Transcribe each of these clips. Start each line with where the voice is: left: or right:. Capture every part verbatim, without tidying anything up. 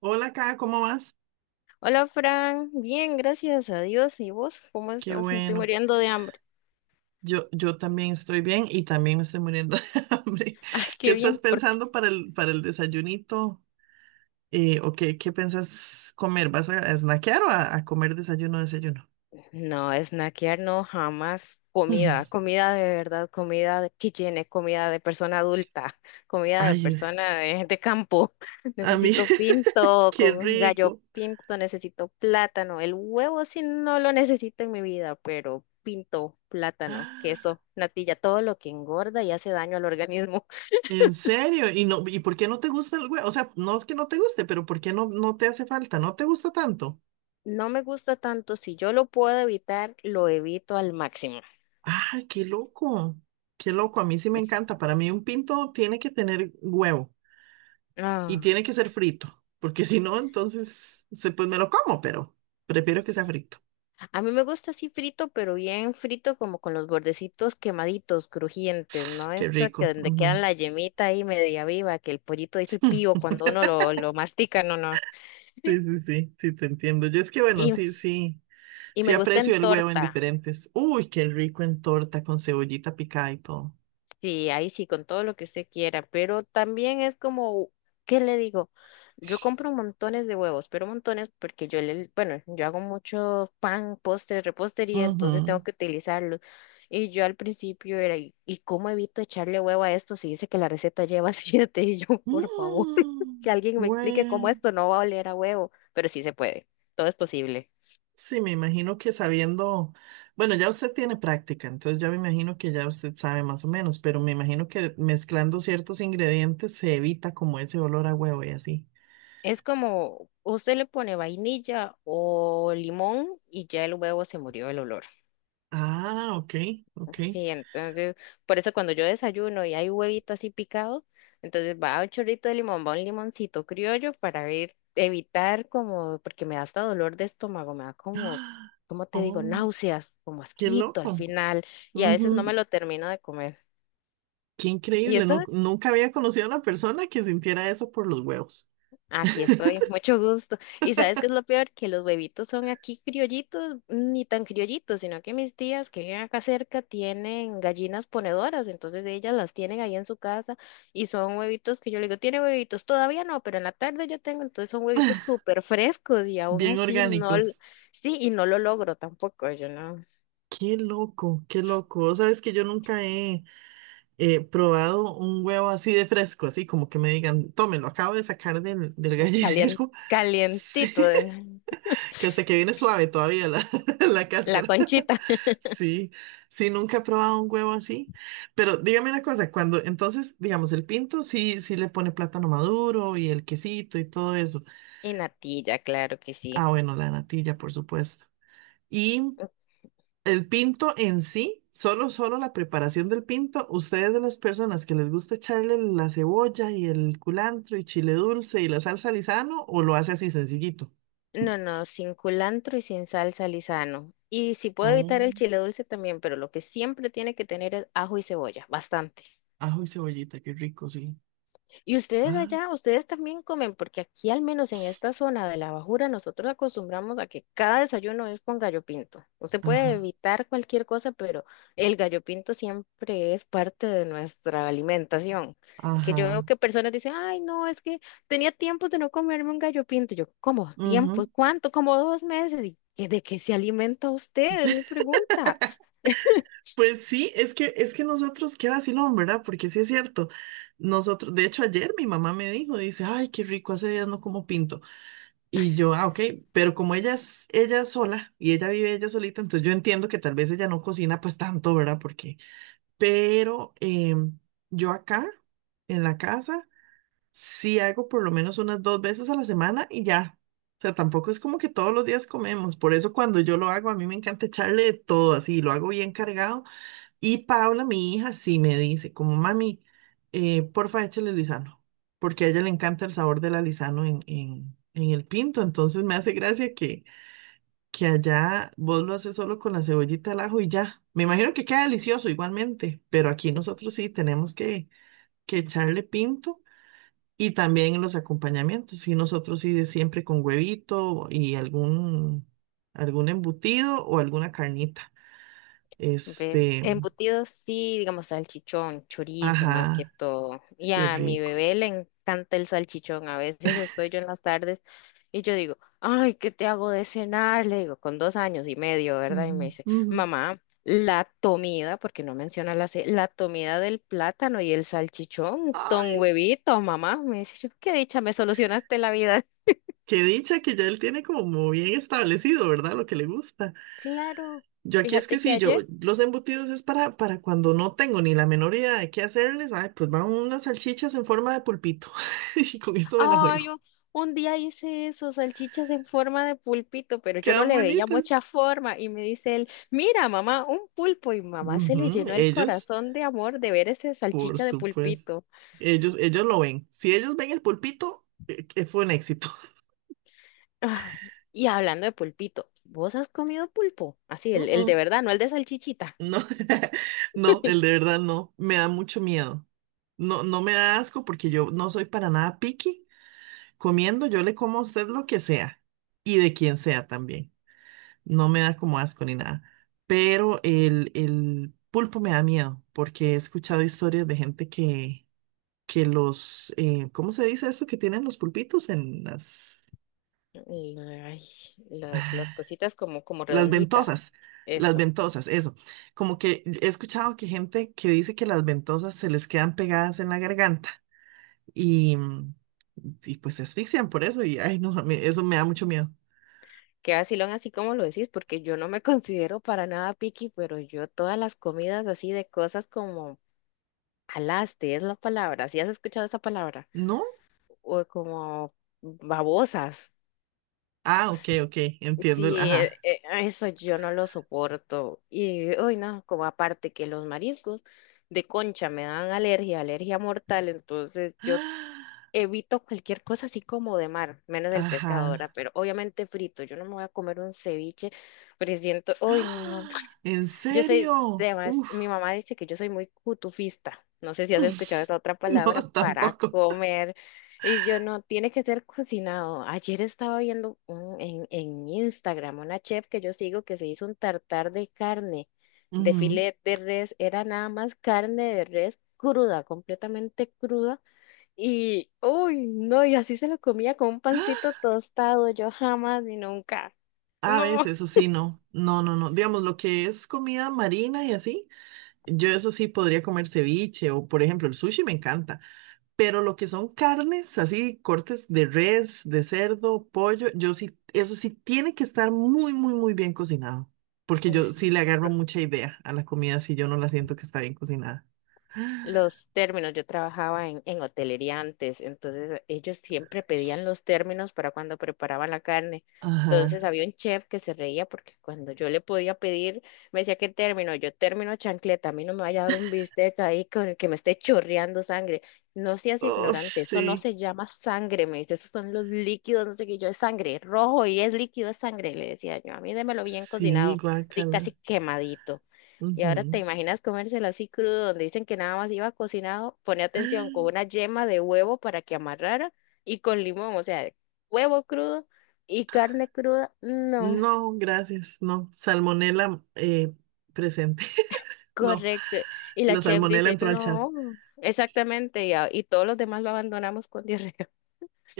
right: Hola, acá, ¿cómo vas?
left: Hola Fran, bien, gracias a Dios. ¿Y vos? ¿Cómo
right: Qué
left: estás? Me estoy
right: bueno.
left: muriendo de hambre.
right: Yo, yo también estoy bien y también me estoy muriendo de hambre.
left: Ay,
right: ¿Qué
left: qué
right: estás
left: bien, porque
right: pensando para el, para el desayunito? Eh, ¿o qué, qué piensas comer? ¿Vas a, a snackear o a, a comer desayuno, desayuno?
left: no, snackear no, jamás. Comida, comida de verdad, comida de- que llene, comida de persona adulta, comida de
right: Ay, eh,
left: persona de, de campo.
right: a mí,
left: Necesito pinto
right: qué
left: con gallo
right: rico.
left: pinto, necesito plátano. El huevo sí no lo necesito en mi vida, pero pinto, plátano,
right: Ah,
left: queso, natilla, todo lo que engorda y hace daño al organismo.
right: ¿en serio? ¿Y no, y por qué no te gusta el huevo? O sea, no es que no te guste, pero ¿por qué no, no te hace falta? ¿No te gusta tanto?
left: No me gusta tanto, si yo lo puedo evitar, lo evito al máximo.
right: Ay, qué loco. Qué loco. A mí sí me encanta. Para mí un pinto tiene que tener huevo. Y
left: Ah,
right: tiene que ser frito, porque si no, entonces se, pues me lo como, pero prefiero que sea frito.
left: a mí me gusta así frito, pero bien frito, como con los bordecitos quemaditos, crujientes, ¿no?
right: Qué
left: Esa que
right: rico.
left: donde
right: Ujú.
left: quedan la yemita ahí media viva, que el pollito dice pío cuando uno lo, lo mastica, no, no.
right: Sí, sí, sí, sí, te entiendo. Yo es que, bueno,
left: Y,
right: sí, sí,
left: y
right: sí
left: me gusta en
right: aprecio el huevo en
left: torta.
right: diferentes. Uy, qué rico en torta con cebollita picada y todo.
left: Sí, ahí sí, con todo lo que usted quiera, pero también es como, ¿qué le digo? Yo compro montones de huevos, pero montones porque yo le, bueno, yo hago mucho pan, postre, repostería, entonces
right: Ujú.
left: tengo que utilizarlos. Y yo al principio era, ¿y y cómo evito echarle huevo a esto si dice que la receta lleva siete? Y yo, por favor, que
right: Mm,
left: alguien me explique cómo
right: bueno.
left: esto no va a oler a huevo, pero sí se puede, todo es posible.
right: Sí, me imagino que sabiendo, bueno, ya usted tiene práctica, entonces ya me imagino que ya usted sabe más o menos, pero me imagino que mezclando ciertos ingredientes se evita como ese olor a huevo y así.
left: Es como, usted le pone vainilla o limón y ya el huevo se murió el olor.
right: Ah, ok, ok.
left: Sí, entonces, por eso cuando yo desayuno y hay huevito así picado, entonces va un chorrito de limón, va un limoncito criollo para ver, evitar como, porque me da hasta dolor de estómago, me da como,
right: ¡Ah!
left: ¿cómo te digo?
right: Oh,
left: Náuseas, como
right: qué
left: asquito al
right: loco.
left: final, y a veces no me
right: Ujú.
left: lo termino de comer.
right: Qué
left: Y
right: increíble,
left: eso.
right: nu- nunca había conocido a una persona que sintiera eso por los huevos.
left: Aquí estoy, mucho gusto. ¿Y sabes qué es lo peor? Que los huevitos son aquí criollitos, ni tan criollitos, sino que mis tías que viven acá cerca tienen gallinas ponedoras, entonces ellas las tienen ahí en su casa y son huevitos que yo le digo, tiene huevitos, todavía no, pero en la tarde yo tengo, entonces son huevitos súper frescos y aún
right: Bien
left: así no, l-
right: orgánicos.
left: sí, y no lo logro tampoco, yo no,
right: Qué loco, qué loco. Vos sabés que yo nunca he eh, probado un huevo así de fresco, así como que me digan, tómelo, acabo de sacar del, del
left: calien-
right: gallinero. Sí,
left: calientito, eh,
right: que hasta que viene suave todavía la, la
left: la
right: cáscara.
left: conchita
right: Sí, sí, nunca he probado un huevo así. Pero dígame una cosa, cuando entonces, digamos, el pinto sí, sí le pone plátano maduro y el quesito y todo eso.
left: y natilla, claro que sí.
right: Ah, bueno, la natilla, por supuesto. Y el pinto en sí, solo, solo la preparación del pinto, ustedes de las personas que les gusta echarle la cebolla y el culantro y chile dulce y la salsa Lizano, o lo hace así sencillito.
left: No, no, sin culantro y sin salsa lisano. Y si puedo
right: Oh,
left: evitar el chile dulce también, pero lo que siempre tiene que tener es ajo y cebolla, bastante.
right: ajo y cebollita, qué rico, sí.
left: Y ustedes
right: Ah,
left: allá, ustedes también comen, porque aquí al menos en esta zona de la Bajura nosotros acostumbramos a que cada desayuno es con gallo pinto. Usted puede
right: ajá,
left: evitar cualquier cosa, pero el gallo pinto siempre es parte de nuestra alimentación. Que yo veo
right: ajá.
left: que personas dicen, ay, no, es que tenía tiempo de no comerme un gallo pinto. Yo, ¿cómo? ¿Tiempo?
right: Ujú.
left: ¿Cuánto? Como dos meses. ¿Y de qué se alimenta usted? Es mi pregunta.
right: Pues sí, es que, es que nosotros, qué vacilón, ¿verdad? Porque sí es cierto. Nosotros, de hecho, ayer mi mamá me dijo, dice, ay, qué rico, hace días no como pinto. Y yo, ah, ok, pero como ella es ella es sola y ella vive ella solita, entonces yo entiendo que tal vez ella no cocina pues tanto, ¿verdad? Porque, pero em, yo acá en la casa sí hago por lo menos unas dos veces a la semana y ya. O sea, tampoco es como que todos los días comemos. Por eso cuando yo lo hago, a mí me encanta echarle de todo así, lo hago bien cargado y Paula, mi hija, sí me dice, como mami, eh, porfa, échale lisano, porque a ella le encanta el sabor del alisano en, en, en el pinto. Entonces me hace gracia que, que allá vos lo haces solo con la cebollita al ajo y ya. Me imagino que queda delicioso igualmente, pero aquí nosotros sí tenemos que, que echarle pinto y también los acompañamientos. Y nosotros sí de siempre con huevito y algún, algún embutido o alguna carnita.
left: ¿Ves?
right: Este,
left: Embutidos sí, digamos salchichón, chorizo más que
right: ajá,
left: todo. Y
right: qué
left: a mi
right: rico.
left: bebé le encanta el salchichón. A veces estoy yo en las tardes y yo digo, ay, ¿qué te hago de cenar? Le digo, con dos años y medio, ¿verdad? Y
right: Ujú,
left: me dice,
right: ujú.
left: mamá, la comida, porque no menciona la C, la comida del plátano y el salchichón, ton
right: Ay,
left: huevito, mamá. Me dice, yo, qué dicha, me solucionaste la vida.
right: qué dicha que ya él tiene como bien establecido, ¿verdad? Lo que le gusta.
left: Claro,
right: Yo aquí es que
left: fíjate que
right: sí, yo
left: ayer
right: los embutidos es para, para cuando no tengo ni la menor idea de qué hacerles. Ay, pues van unas salchichas en forma de pulpito y con eso me la
left: Ay,
right: juego.
left: un, un día hice eso, salchichas en forma de pulpito, pero yo no
right: Quedan
left: le veía
right: bonitas.
left: mucha forma. Y me dice él, mira, mamá, un pulpo. Y mamá se le
right: Ujú.
left: llenó el
right: Ellos,
left: corazón de amor de ver esa
right: por
left: salchicha de
right: supuesto.
left: pulpito.
right: Ellos, ellos lo ven. Si ellos ven el pulpito, eh, que fue un éxito.
left: Ay, y hablando de pulpito, ¿vos has comido pulpo? Así,
right: Mm,
left: el, el de
right: mm.
left: verdad, no el de salchichita.
right: No, no, el de verdad no, me da mucho miedo. No, no me da asco porque yo no soy para nada picky. Comiendo, yo le como a usted lo que sea y de quien sea también. No me da como asco ni nada. Pero el, el pulpo me da miedo porque he escuchado historias de gente que, que los, eh, ¿cómo se dice esto que tienen los pulpitos en las
left: Y, ay, las, las cositas como, como
right: Las
left: redonditas.
right: ventosas, las
left: Eso.
right: ventosas, eso? Como que he escuchado que gente que dice que las ventosas se les quedan pegadas en la garganta y, mm, y pues se asfixian por eso y ay, no, me- eso me da mucho miedo.
left: Qué vacilón así como lo decís, porque yo no me considero para nada picky, pero yo todas las comidas así de cosas como Alaste es la palabra. Si has escuchado esa palabra?
right: ¿No?
left: O como babosas.
right: Ah, ok, ok, entiendo el,
left: Sí, e-
right: ajá.
left: e- eso yo no lo soporto. Y, hoy no, como aparte que los mariscos de concha me dan alergia, alergia mortal, entonces yo
right: Ah,
left: evito cualquier cosa así como de mar, menos el pescado, ¿verdad?
right: ajá.
left: Pero obviamente frito, yo no me voy a comer un ceviche, pero siento, uy, no,
right: Ah, ¿en
left: yo soy,
right: serio?
left: además,
right: Uf.
left: mi mamá dice que yo soy muy cutufista. No sé si has escuchado esa otra palabra
right: No,
left: para
right: tampoco.
left: comer. Y yo no, tiene que ser cocinado. Ayer estaba viendo un- en, en, Instagram una chef que yo sigo que se hizo un tartar de carne, de
right: Ujú.
left: filet de res. Era nada más carne de res cruda, completamente cruda. Y, uy, no, y así se lo comía con un pancito tostado. Yo jamás ni nunca.
right: A
left: No.
right: veces, eso sí, no. No, no, no. Digamos, lo que es comida marina y así. Yo eso sí podría comer ceviche o, por ejemplo, el sushi me encanta, pero lo que son carnes, así cortes de res, de cerdo, pollo, yo sí, eso sí tiene que estar muy, muy, muy bien cocinado, porque yo sí
left: Eso.
right: le agarro mucha idea a la comida si yo no la siento que está bien cocinada.
left: Los términos. Yo trabajaba en, en hotelería antes, entonces ellos siempre pedían los términos para cuando preparaban la carne. Entonces
right: Ajá.
left: había un chef que se reía porque cuando yo le podía pedir, me decía, ¿qué término? Yo término chancleta, a mí no me vaya a dar un bistec ahí con el que me esté chorreando sangre. No seas
right: Uf,
left: ignorante,
right: sí,
left: eso no se llama sangre, me dice, esos son los líquidos, no sé qué, yo es sangre, rojo y es líquido, es sangre, le decía yo, a mí démelo bien
right: sí,
left: cocinado, así casi
right: guácala.
left: quemadito. Y ahora
right: Ujú.
left: te imaginas comérselo así crudo, donde dicen que nada más iba cocinado, pone atención, con una yema de huevo para que amarrara y con limón, o sea, huevo crudo y carne cruda, no,
right: No, gracias, no. Salmonela eh, presente. No,
left: correcto. Y la
right: la
left: chef
right: salmonela
left: dice,
right: entró al chat.
left: no, exactamente, y, a- y todos los demás lo abandonamos con diarrea.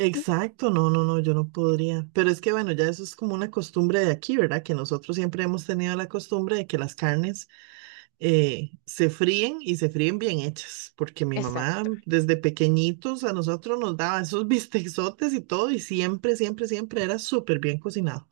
right: Exacto, no, no, no, yo no podría. Pero es que bueno, ya eso es como una costumbre de aquí, ¿verdad? Que nosotros siempre hemos tenido la costumbre de que las carnes eh, se fríen y se fríen bien hechas, porque mi mamá
left: Exacto,
right: desde pequeñitos a nosotros nos daba esos bisteczotes y todo y siempre, siempre, siempre era súper bien cocinado.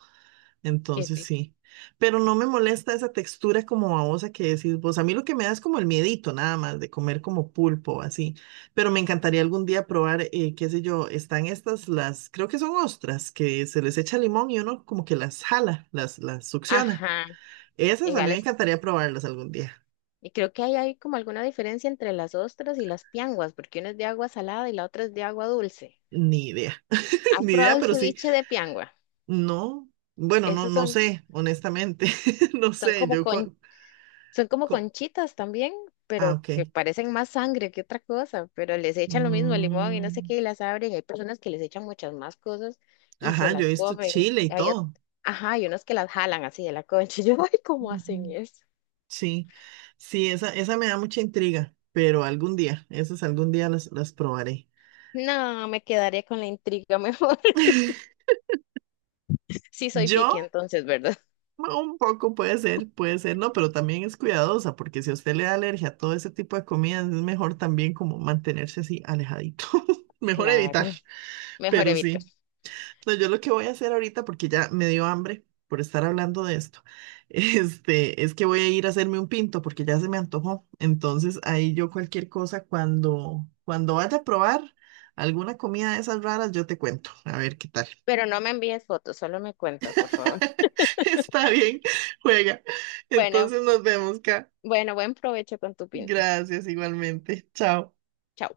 left: qué
right: Entonces
left: rico.
right: sí, pero no me molesta esa textura como babosa que decís vos. A mí lo que me da es como el miedito nada más de comer como pulpo así, pero me encantaría algún día probar, eh, qué sé yo, están estas, las, creo que son ostras, que se les echa limón y uno como que las jala, las, las succiona.
left: Ajá,
right: Esas a mí me
left: iguales.
right: encantaría probarlas algún día.
left: Y creo que ahí hay como alguna diferencia entre las ostras y las pianguas, porque una es de agua salada y la otra es de agua dulce.
right: Ni idea,
left: ¿Has
right: ni idea,
left: probado el
right: pero sí,
left: ceviche de piangua?
right: no, bueno, no,
left: Esos
right: no
left: son
right: sé, honestamente, no
left: Son
right: sé,
left: como
right: yo... co-
left: con, son como
right: co-
left: conchitas también,
right: ah,
left: pero
right: ok.
left: que parecen más sangre que otra cosa, pero les echan lo mismo, limón y no sé
right: Mm.
left: qué, y las abren. Hay personas que les echan muchas más cosas y se
right: Ajá, yo he
left: las
right: visto
left: comen.
right: Chile y
left: Hay, ot-
right: todo.
left: ajá, hay unos que las jalan así de la concha. Yo, ay, ¿cómo hacen
right: Ujú.
left: eso?
right: Sí, sí, esa, esa me da mucha intriga, pero algún día, esas algún día las, las probaré.
left: No, me quedaría con la intriga mejor. Sí soy
right: Yo,
left: piqui entonces, ¿verdad?
right: un poco puede ser, puede ser, no, pero también es cuidadosa, porque si a usted le da alergia a todo ese tipo de comidas, es mejor también como mantenerse así alejadito. Mejor
left: Claro,
right: evitar,
left: mejor
right: pero
left: evitar.
right: sí. No, yo lo que voy a hacer ahorita, porque ya me dio hambre por estar hablando de esto, este, es que voy a ir a hacerme un pinto porque ya se me antojó. Entonces ahí yo cualquier cosa, cuando, cuando vaya a probar alguna comida de esas raras, yo te cuento. A ver qué tal.
left: Pero no me envíes fotos, solo me cuentas, por favor.
right: Está bien, juega.
left: Bueno,
right: Entonces nos vemos acá.
left: bueno, buen provecho con tu pinto.
right: Gracias igualmente. Chao.
left: Chao.